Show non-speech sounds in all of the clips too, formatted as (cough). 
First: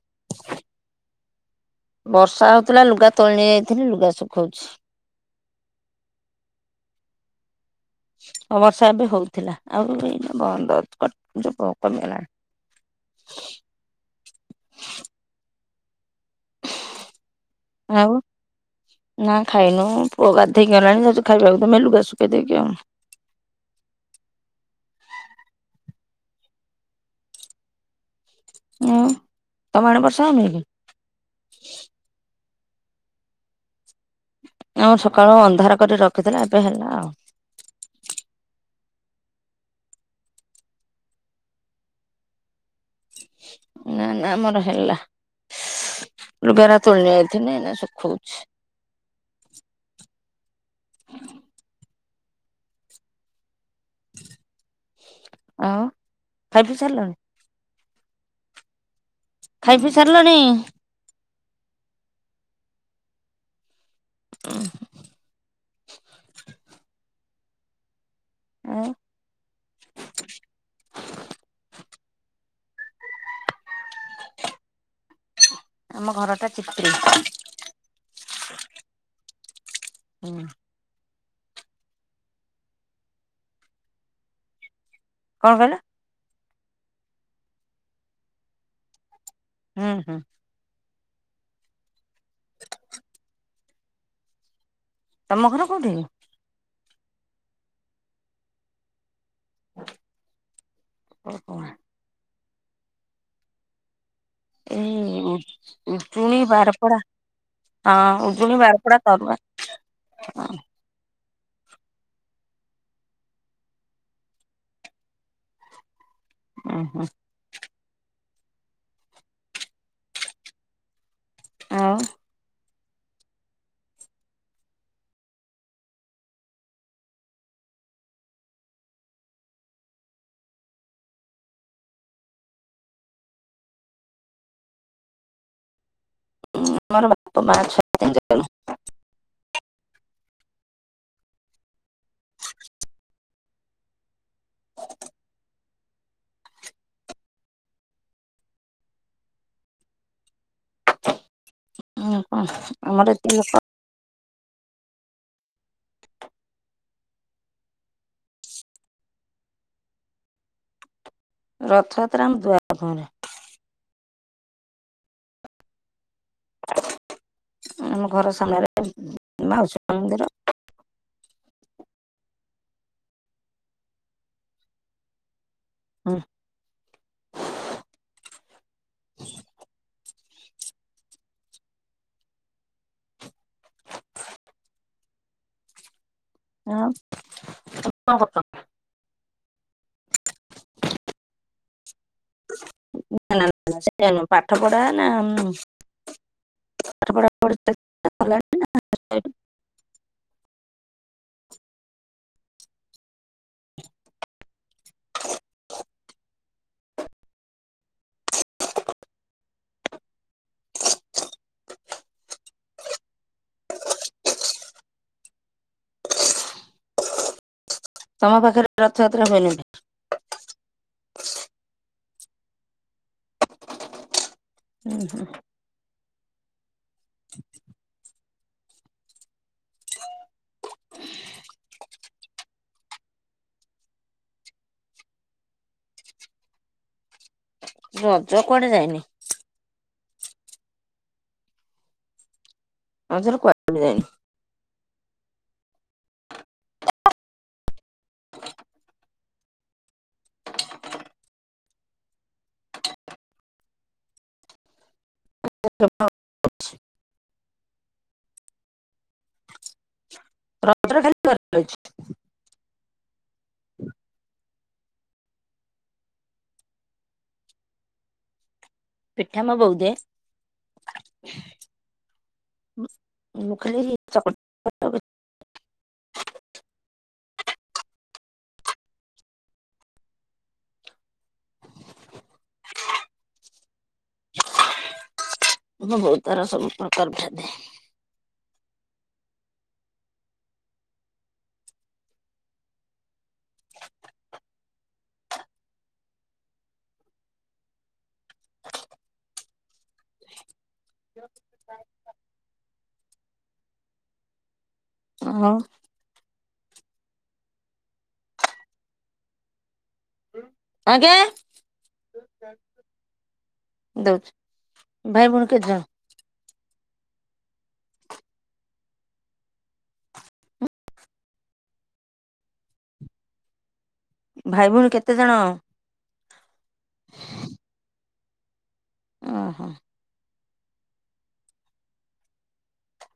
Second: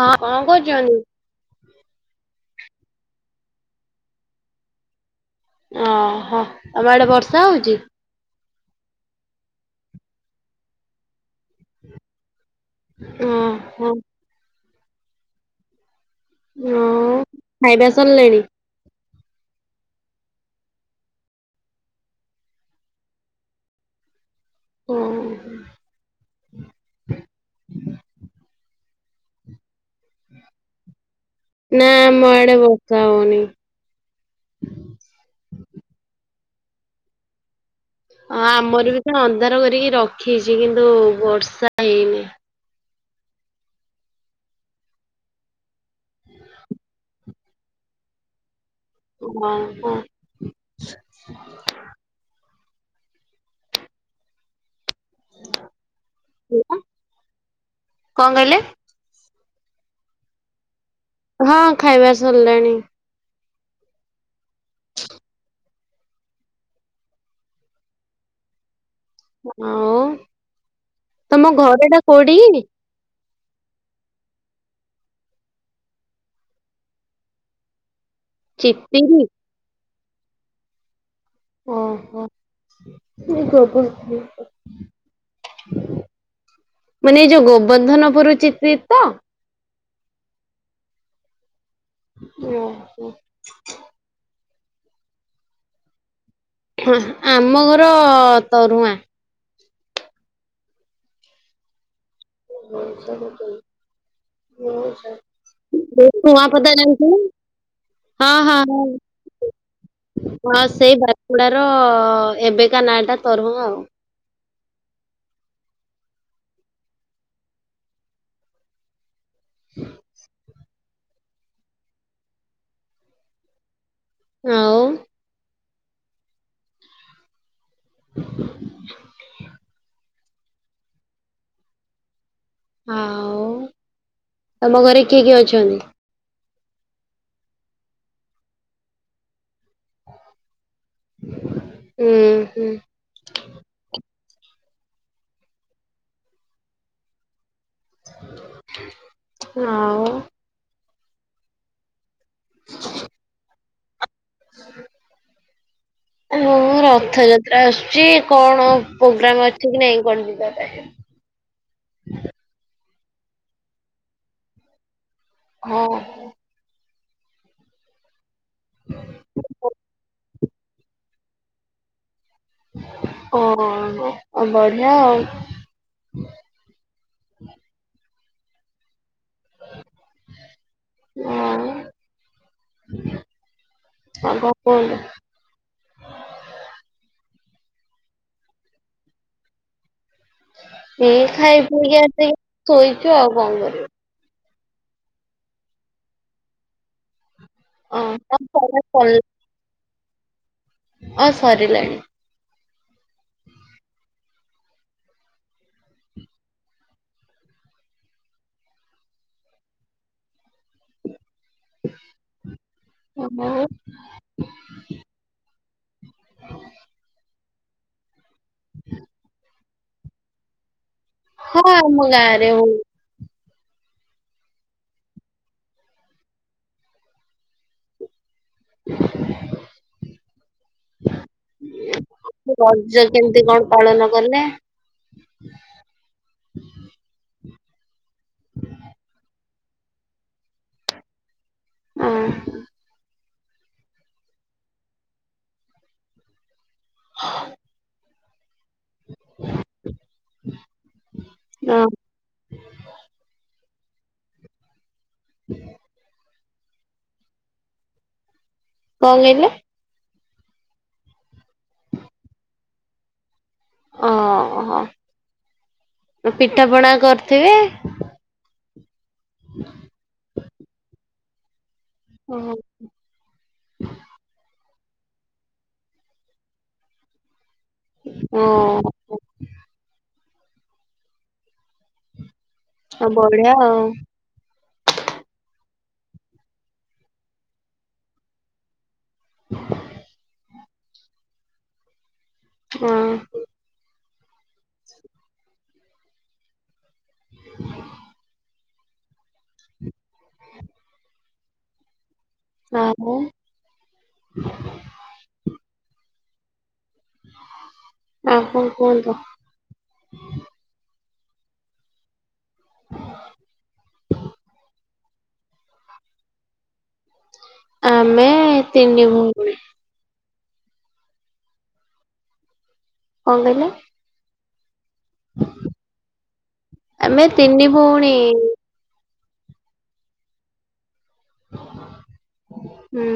ହଁ କଣ କରୁଛନ୍ତି? ବର୍ଷା ହଉଥିଲା ଲୁଗା ତୋଳି ନେଇ ଯାଇଥିଲି ଲୁଗା ଶୁଖାଉଛି। ଓହୋ ତମ ଆଡେ ବର୍ଷା ହଉଛି? ବର୍ଷା ଏବେ ହଉଥିଲା ଆଉ (inaudible) ଓ ହୋ। ହଁ ଆଉ ଖାଇବା ଆଉ ସାରିଲାଣି? ନା ଖାଇନୁ ପୁଅ ଗାଧେଇକି ଆଇଲାଣି ଯାଉଛୁ ଖାଇବାକୁ ଆମେ ଲୁଗା ଶୁଖେଇ ଦେଇକି ଆଉ ତମ ଆଡ଼େ ବର୍ଷା ହଉନି କିି? ନା ଆମ ଆଡେ ବର୍ଷା ହଉନି। ଆମର ସକାଳୁ ଅନ୍ଧାର କରି ରଖିଥିଲା ଏବେ ହେଲା ଆଉ। ହ ଆମର ବି ତ ଅନ୍ଧାର କରିକି ରଖିଛି କିନ୍ତୁ ବର୍ଷା ହେଇନି। ନା ନା ଆମର ହେଲା ଲୁଗା ଏରା ତୋଳି ନେଇ ଯାଇଥିଲି ଏବେ ଶୁଖଉଛି। (inaudible) (inaudible) ଆଉ ଖାଇପିଇ ସାରିଲଣି? କଣ କହିଲେ? ଖାଇ ପିଇ ସାରିଲାଣି? ହଁ ଖାଇବାର ସରିଲାଣି। (inaudible) (unintelligible) ହଉ ତମ ଘର ଟା କୋଉଠି? ଆମ ଘର ଟା ଚି (unintelligible) (unintelligible) (unintelligible) ଓହୋ (inaudible) କଣ କହିଲ? ମାନେ ଏଇ ଯୋଉ ଗୋବର୍ଦ୍ଧନପୁର ଚିତ୍ରି ତ? ହୁଁ ହୁଁ। ଓହୋ। ତମ ଘର କୋଉଠି? ଆମ ଘର ତରୁଆଁ। (inaudible) (inaudible) ଏଇ ନୂଆପଦା ନାଚୁଣି ବାରପଡା। ଜାଣିଛୁ ନା? ହଁ ଉୁଜୁଣି ବାରକୁଡା ତରୁଆଁ। ହଁ ସେଇ ବାରକୁଡାର ଏବେକା ନାଁ ଟା ତରୁଆଁ ଉ। ଉ ହୁଁ। (inaudible) ଆଉ ଆଉ। (inaudible) ଆଉ ତମ ଘରେ କିଏ କିଏ ଅଛନ୍ତି? ହୁଁ ଆମର ବାପା ମା (inaudible) ହୁଁ ହୁଁ। ଆଉ ହୁଁ କଣ ଆମର ଏତିକି ଲୋକ। (inaudible) ହଁ ରଥଯାତ୍ରା ଆସୁଛି କଣ ପୋଗ୍ରାମ୍ ଅଛି କି ନାଇଁ କୁଆଡ଼େ ଯିବା ପାଇଁ? ରଥଯାତ୍ରା ଆମ ଦୁଆର ମୁହଁରେ। (inaudible) ଆମ ଘର ସାମ୍ନାରେ ମାଉସୀ ମା ମନ୍ଦିର। ଓ ଆଉ ବଢିଆ ଉ। ହୁଁ (inaudible) (inaudible) (unintelligible) ଆଉ କଣ କୁହନ୍ତୁ? ଆଁ (unintelligible) ଏଇ ଖାଇ ପିଇକି ଆସିକି ଶୋଇଛୁ ଆଉ ନା ନା କଣ ସେ କରିବୁ। ପାଠ ପଢା ନା ପାଠ ପଢା ପଢି ହଁ ସରିଲାଣି ପାଠ ପଢା ସାରିଲାଣି (inaudible) ହଁ ସରିଲାଣି। ଓ ହୋଉ (inaudible) ତମ ପାଖରେ ରଥଯାତ୍ରା ହୁଏନି କି? ହଁ ଆମ ଗାଁ ରେ ହୁଏ। ହୁଁ ହୁଁ। (unintelligible) (unintelligible) ରଜ କେମିତି କଣ ପାଳନ କଲେ? ରଜ କୁଆଡେ ଯାଇନି। ଉଁ ହୁଁ। ରଜରେ କୁହାଡ଼େ ଯାଇନୁ। (inaudible) ହ (inaudible) (unintelligible) କଣ କହିଲେ? ରଜରେ ଖାଲି (unintelligible) ଓହୋଃ, ପିଠା ପଣା କରିଥିବେ? ପିଠା ମୋ ବୋଉ ଦିଏ। ମୁଁ ଖାଲି ଚକୁଳି (unintelligible) ଓହୋଃ। ଆଁ ବଢିଆ ଆଉ। ମୋ ବୋଉ ତାର ସବୁ ପ୍ରକାର (inaudible) ହ ହଁ। ହଁ ନା, ମ। (inaudible) ଆଉ କଣ କରୁଛ? ଆଜ୍ଞା, ଦଉଛି। ଭାଇ ଭଉଣୀ କେତେ ଜଣ? ଆମେ ତିନି ଭଉଣୀ। କଣ କହିଲେ? ଭାଇ ଭଉଣୀ କେତେ ଜଣ? ଆମେ ତିନି ଭଉଣୀ। ଅଁ ହଁ।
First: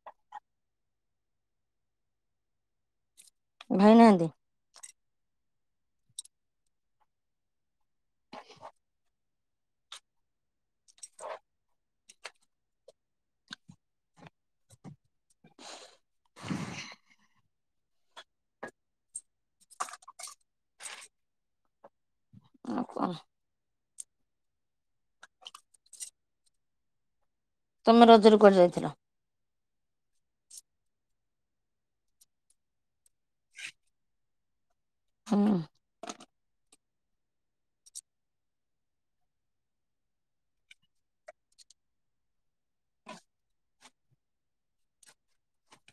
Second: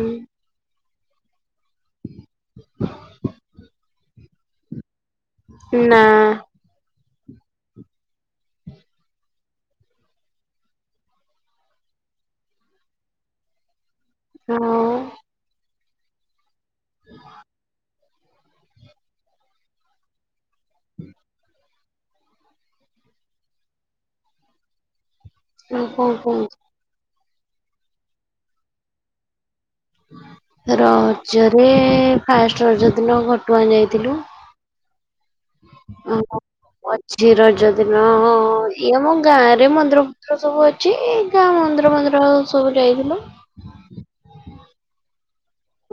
ହୁଁ। ଭାଇ ନାହାନ୍ତି? ନା। ହଁ (inaudible) (inaudible) (inaudible) ହଁ (inaudible) ହୁଁ। ଆଉ କଣ? ହୁଁ, ହୁଁ, ହୁଁ। ତମେ ରଜରେ କୁଆଡେ ଯାଇଥିଲ? ରଜରେ ଫାଷ୍ଟ ରଜ ଦିନ ଘଟଗାଁ ଯାଇଥିଲୁ। (inaudible) (inaudible) ଆଉ କଣ ମଝି ରଜ ଦିନ ହଁ ଇଏ ଆମ ଗାଁ ରେ ମନ୍ଦିର ଫନ୍ଦିର ସବୁ ଅ ଛି ମନ୍ଦିର ମନ୍ଦିର ସବୁ ଯାଇଥିଲୁ।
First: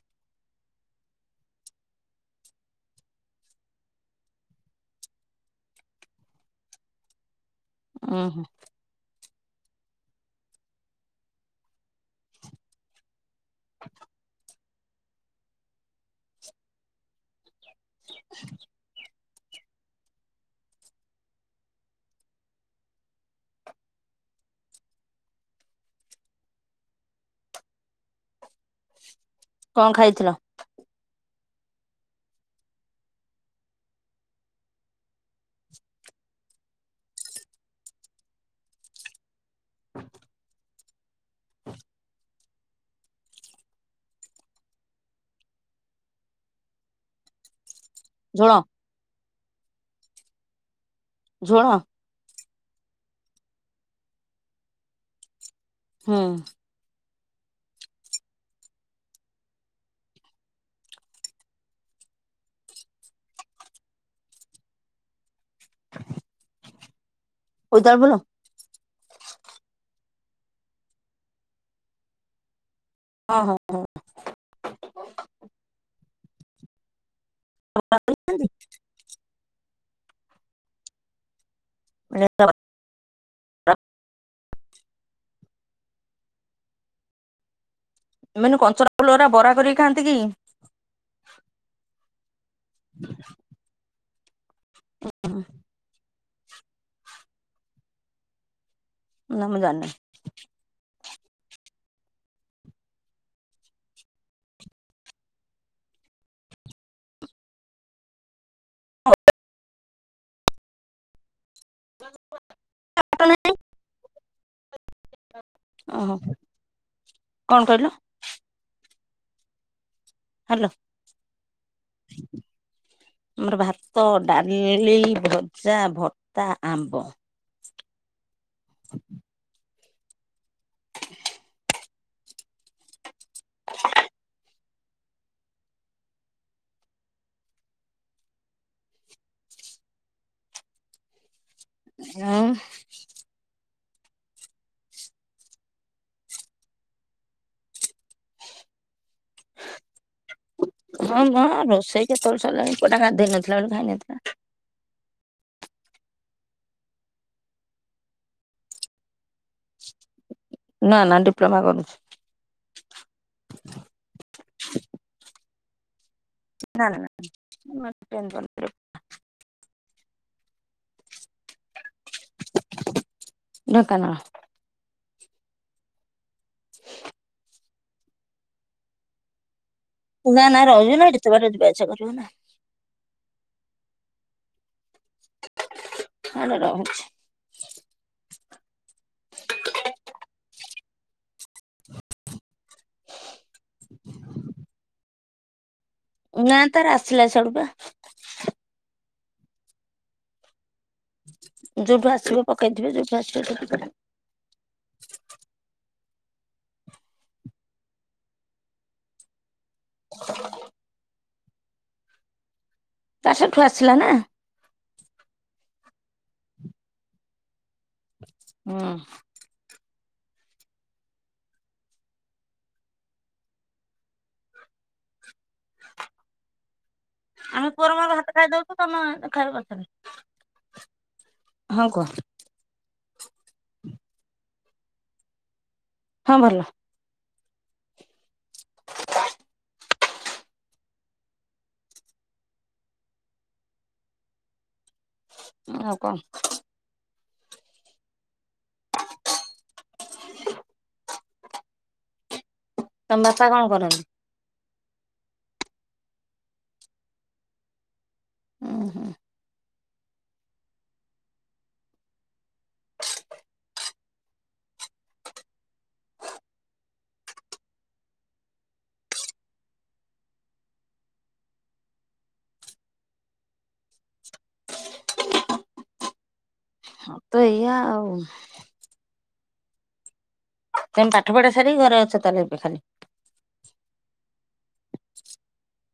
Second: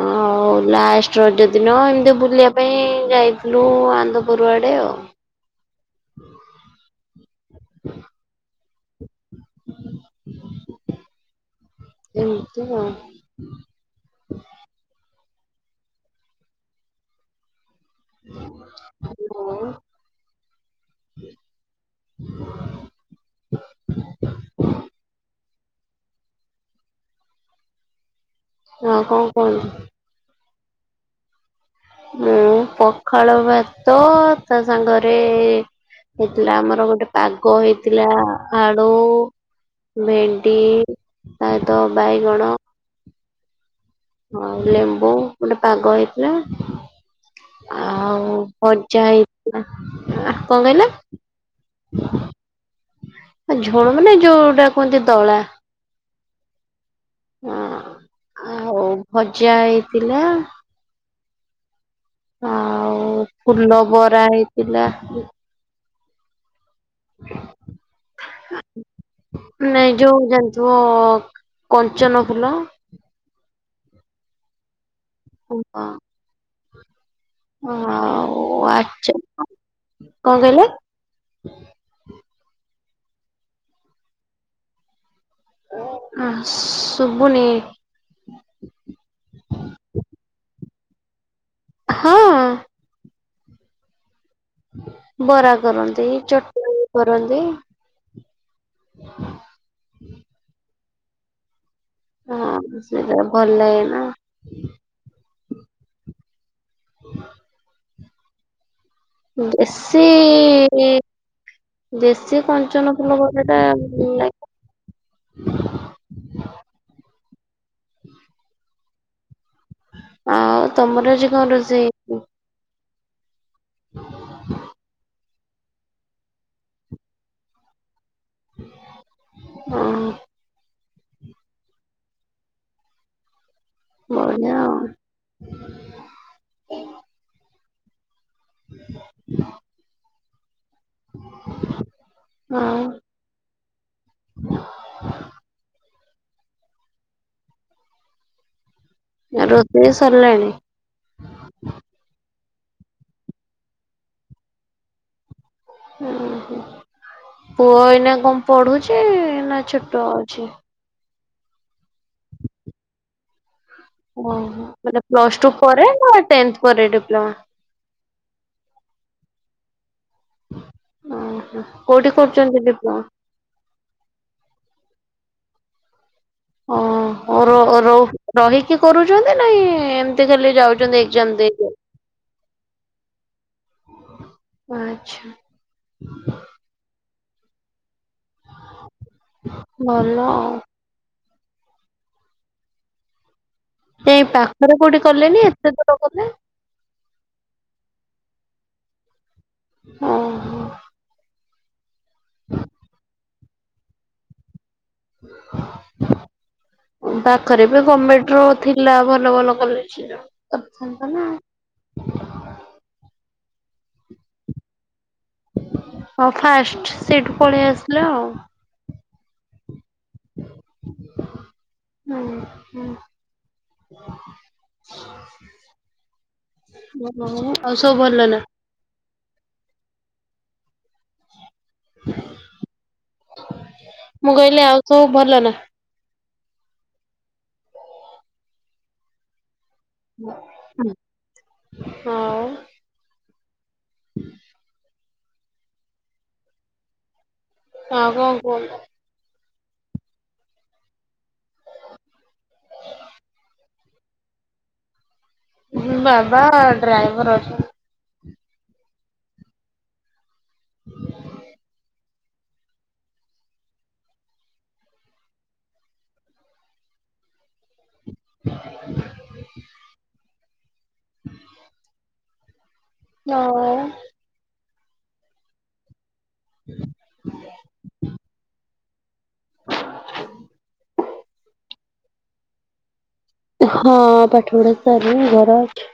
ଆଉ ହଉ ଲାଷ୍ଟ ରଜ ଦିନ ଏମିତି ବୁଲିବା ପାଇଁ ଯାଇଥିଲୁ ଆନ୍ଧପୁର ଆଡେ ଆଉ। ଓହୋ। ଏମିତି ଆଉ (inaudible) ହଁ କଣ କହନ୍ତୁ? କଣ ଖାଇଥିଲ? ମୁଁ ପଖାଳ ଭାତ ତା ସାଙ୍ଗରେ ହେଇଥିଲା ଆମର ଗୋଟେ ପାଗ ହେଇଥିଲା ଆଳୁ ଭେଣ୍ଡି ତାହିତ ବାଇଗଣ ହଁ ଲେମ୍ବୁ ଗୋଟେ ପାଗ ହେଇଥିଲା ଝୋଳ ଆଉ ଚା ହେଇଥିଲା କଣ କହିଲ? ଝୁଣ। ଝୋଳ ମାନେ ଯୋଉଟା କୁହନ୍ତି ଦଳା। ହଁ। ହଁ ଆଉ ଭଜା ହେଇଥିଲା। ଆଉ ଫୁଲ ବରା ହେଇଥିଲା। ହ (inaudible) ହ (inaudible) (unintelligible) ନାଇଁ ଯୋଉ ଜାଣିଥିବ କଞ୍ଚନ ଫୁଲ। ହଁ ହଁ ହଁ। (unintelligible) ଆଉ ଆଚ୍ଛା କଣ କହିଲେ? ମାନେ ଶୁବୁନି ଏମାନେ କଞ୍ଚରା ଫୁଲରା ବରା କରିକି ଖାଆନ୍ତି କି? ହଁ। ହ (inaudible) ବରା କରନ୍ତି ଚଟଣି କରନ୍ତି। ନାଁ ମୁଁ ଜାଣିନି। ହଁ ସେଟା ଭଲ ଲାଗେ ନା। ହ (inaudible) ହଉ। ବେଶୀ ଦେଶୀ କଞ୍ଚନ ଫୁଲ ଭାତ ଘର ନାହିଁ ଟା ଲା ଓହୋ କଣ କହିଲ? ଆଉ ହ୍ୟାଲୋ ତମର ଆଜି କଣ ରୋଷେଇ ହେଇଛି? ଆମର ଭାତ ଡାଲି ଭଜା ଭତା ଆମ୍ବ। ହଁ। ହଉନି। ହ ହଁ। ଆଉ ରୋଷେଇ ବି ସରିଲାଣି। ହଁ ମ ରୋଷେଇ କେତେବେଳେ ସରିଲାଣି ପୋଆଟା ଗାଧେଇ ନଥିଲା ବଳେ ଖାଇନଥିଲା। ହୁଁ ହୁଁ ପୁଅ ଏଇନା କଣ ପଢୁଛି ନା ଛୋଟ ଅଛି? ନା ନା ଡିପ୍ଲୋମା କରୁଛି। ଓ ହୋ ମାନେ ପ୍ଲସ୍ ଟୁ ପରେ ନା ଟେନ୍ଥ ପରେ ଡିପ୍ଲୋମା। ମେ ତନ୍ଦି (unintelligible) ଓ ହଁ କୋଉଠି କରୁଛନ୍ତି ଡିପ୍ଲୋମା? ଢ଼େଙ୍କାନାଳ। ଓ ହଁ ର ରୋ ରହିକି କରୁଛନ୍ତି ନାଇଁ ଏ ଏମିତି ନା ଖାଲି ନା ରହିବ ଯାଉଛନ୍ତି ନା ଏତେ ଏଜାମ ବାଟ ଯିବା ଦେଇକି। ଆସିବା କରିବ ନା ଆଛା। ଆଲୋ ରହୁଛି। ଭଲ ଆଉ। (inaudible) ଏ ପାଖରେ କୋଉଠି କଲେନି ଏତେ ଦୂର କଲେ? ନା ତାର ଆସିଲା ସେଇଆଡୁପା। ଆଁ ହଁ। ଯୋଉଠୁ ଆସିବ ପକେଇଥିବେ ଯଉଠୁ ଆସିବ ଟିକ (unintelligible) ପାଖରେ ବି ଗମେଟର ଥିଲା ଭଲ ଭଲ କରିଥାତା ନା (inaudible) ତା ସେଠୁ ଆସିଲା ନା। ହଁ ଫାଷ୍ଟ ସେଠୁ ପଳେଇ ଆସିଲ ଆଉ। ହୁଁ। ହୁଁ ହୁଁ। ଭଲ ନା ଆମେ ଆଉ ପୁଅର ସବୁ ମୋର ଭାତ ଭଲ ନା। ଖାଇଦଉଛୁ ତମେ ଦେଖବା କରି ହଁ କୁହ। ମୁଁ କହିଲି ଆଉ ସବୁ ଭଲ ନା। ହଁ ଭଲ। ହ (unintelligible) ହଁ (unintelligible) ହୁଁ। ଆଉ କଣ? ଆଉ କଣ କୁଅ ତମ ବାପା କଣ କରନ୍ତି? ହଁ ବାବା ଡ୍ରାଇଭର ଅଛନ୍ତି। ଉଁ ହୁଁ। (inaudible) (inaudible) (unintelligible) ଯାହଉ। ହଁ (unintelligible) ତ ଏଇଆ ଆଉ। ତମେ ପାଠ ପଢା ସାରିକି ଘରେ ଅଛ ତଳେ ଏବେ ଖାଲି। ହଁ ପାଠପଢା ସରିଲାନି ଘର ଅଛି।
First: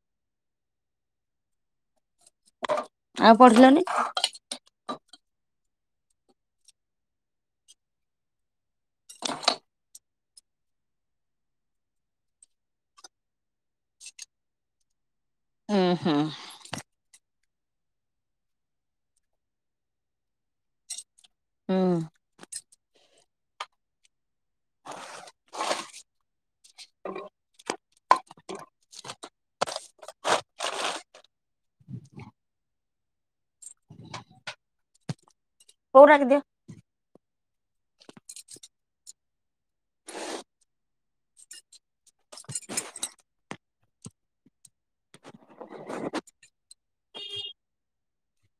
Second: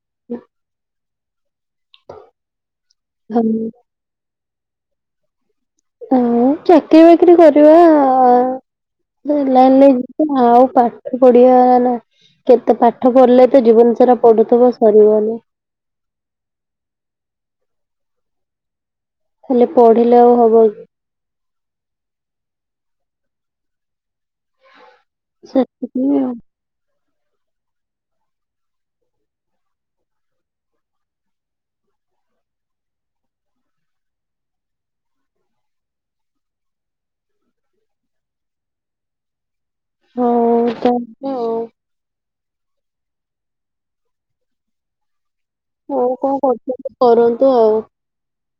(unintelligible) ଆଉ ପଢିଲନି? ଅଁ ଚାକିରି ବାକିରି କରିବା ଆଁ (unintelligible) ଲାଇନରେ (unintelligible) ଆଉ ପାଠ ପଢି (unintelligible) ନା କେତେ ପାଠ ପଢିଲେ ତ ଜୀବନ ସାରା ପଢୁଥିବ ସରିବନି। ଉଁ ହୁଁ। ଖାଲି ପଢିଲେ ଆଉ ହବ କି? ହୁଁ। ସେଥିପାଇଁ ଆଉ। ହଉ ଡାକି ଦିଅ। ହଉ ତା ହେଲେ ଆଉ। ହଉ କଣ କରୁଛନ୍ତି କରନ୍ତୁ ଆଉ।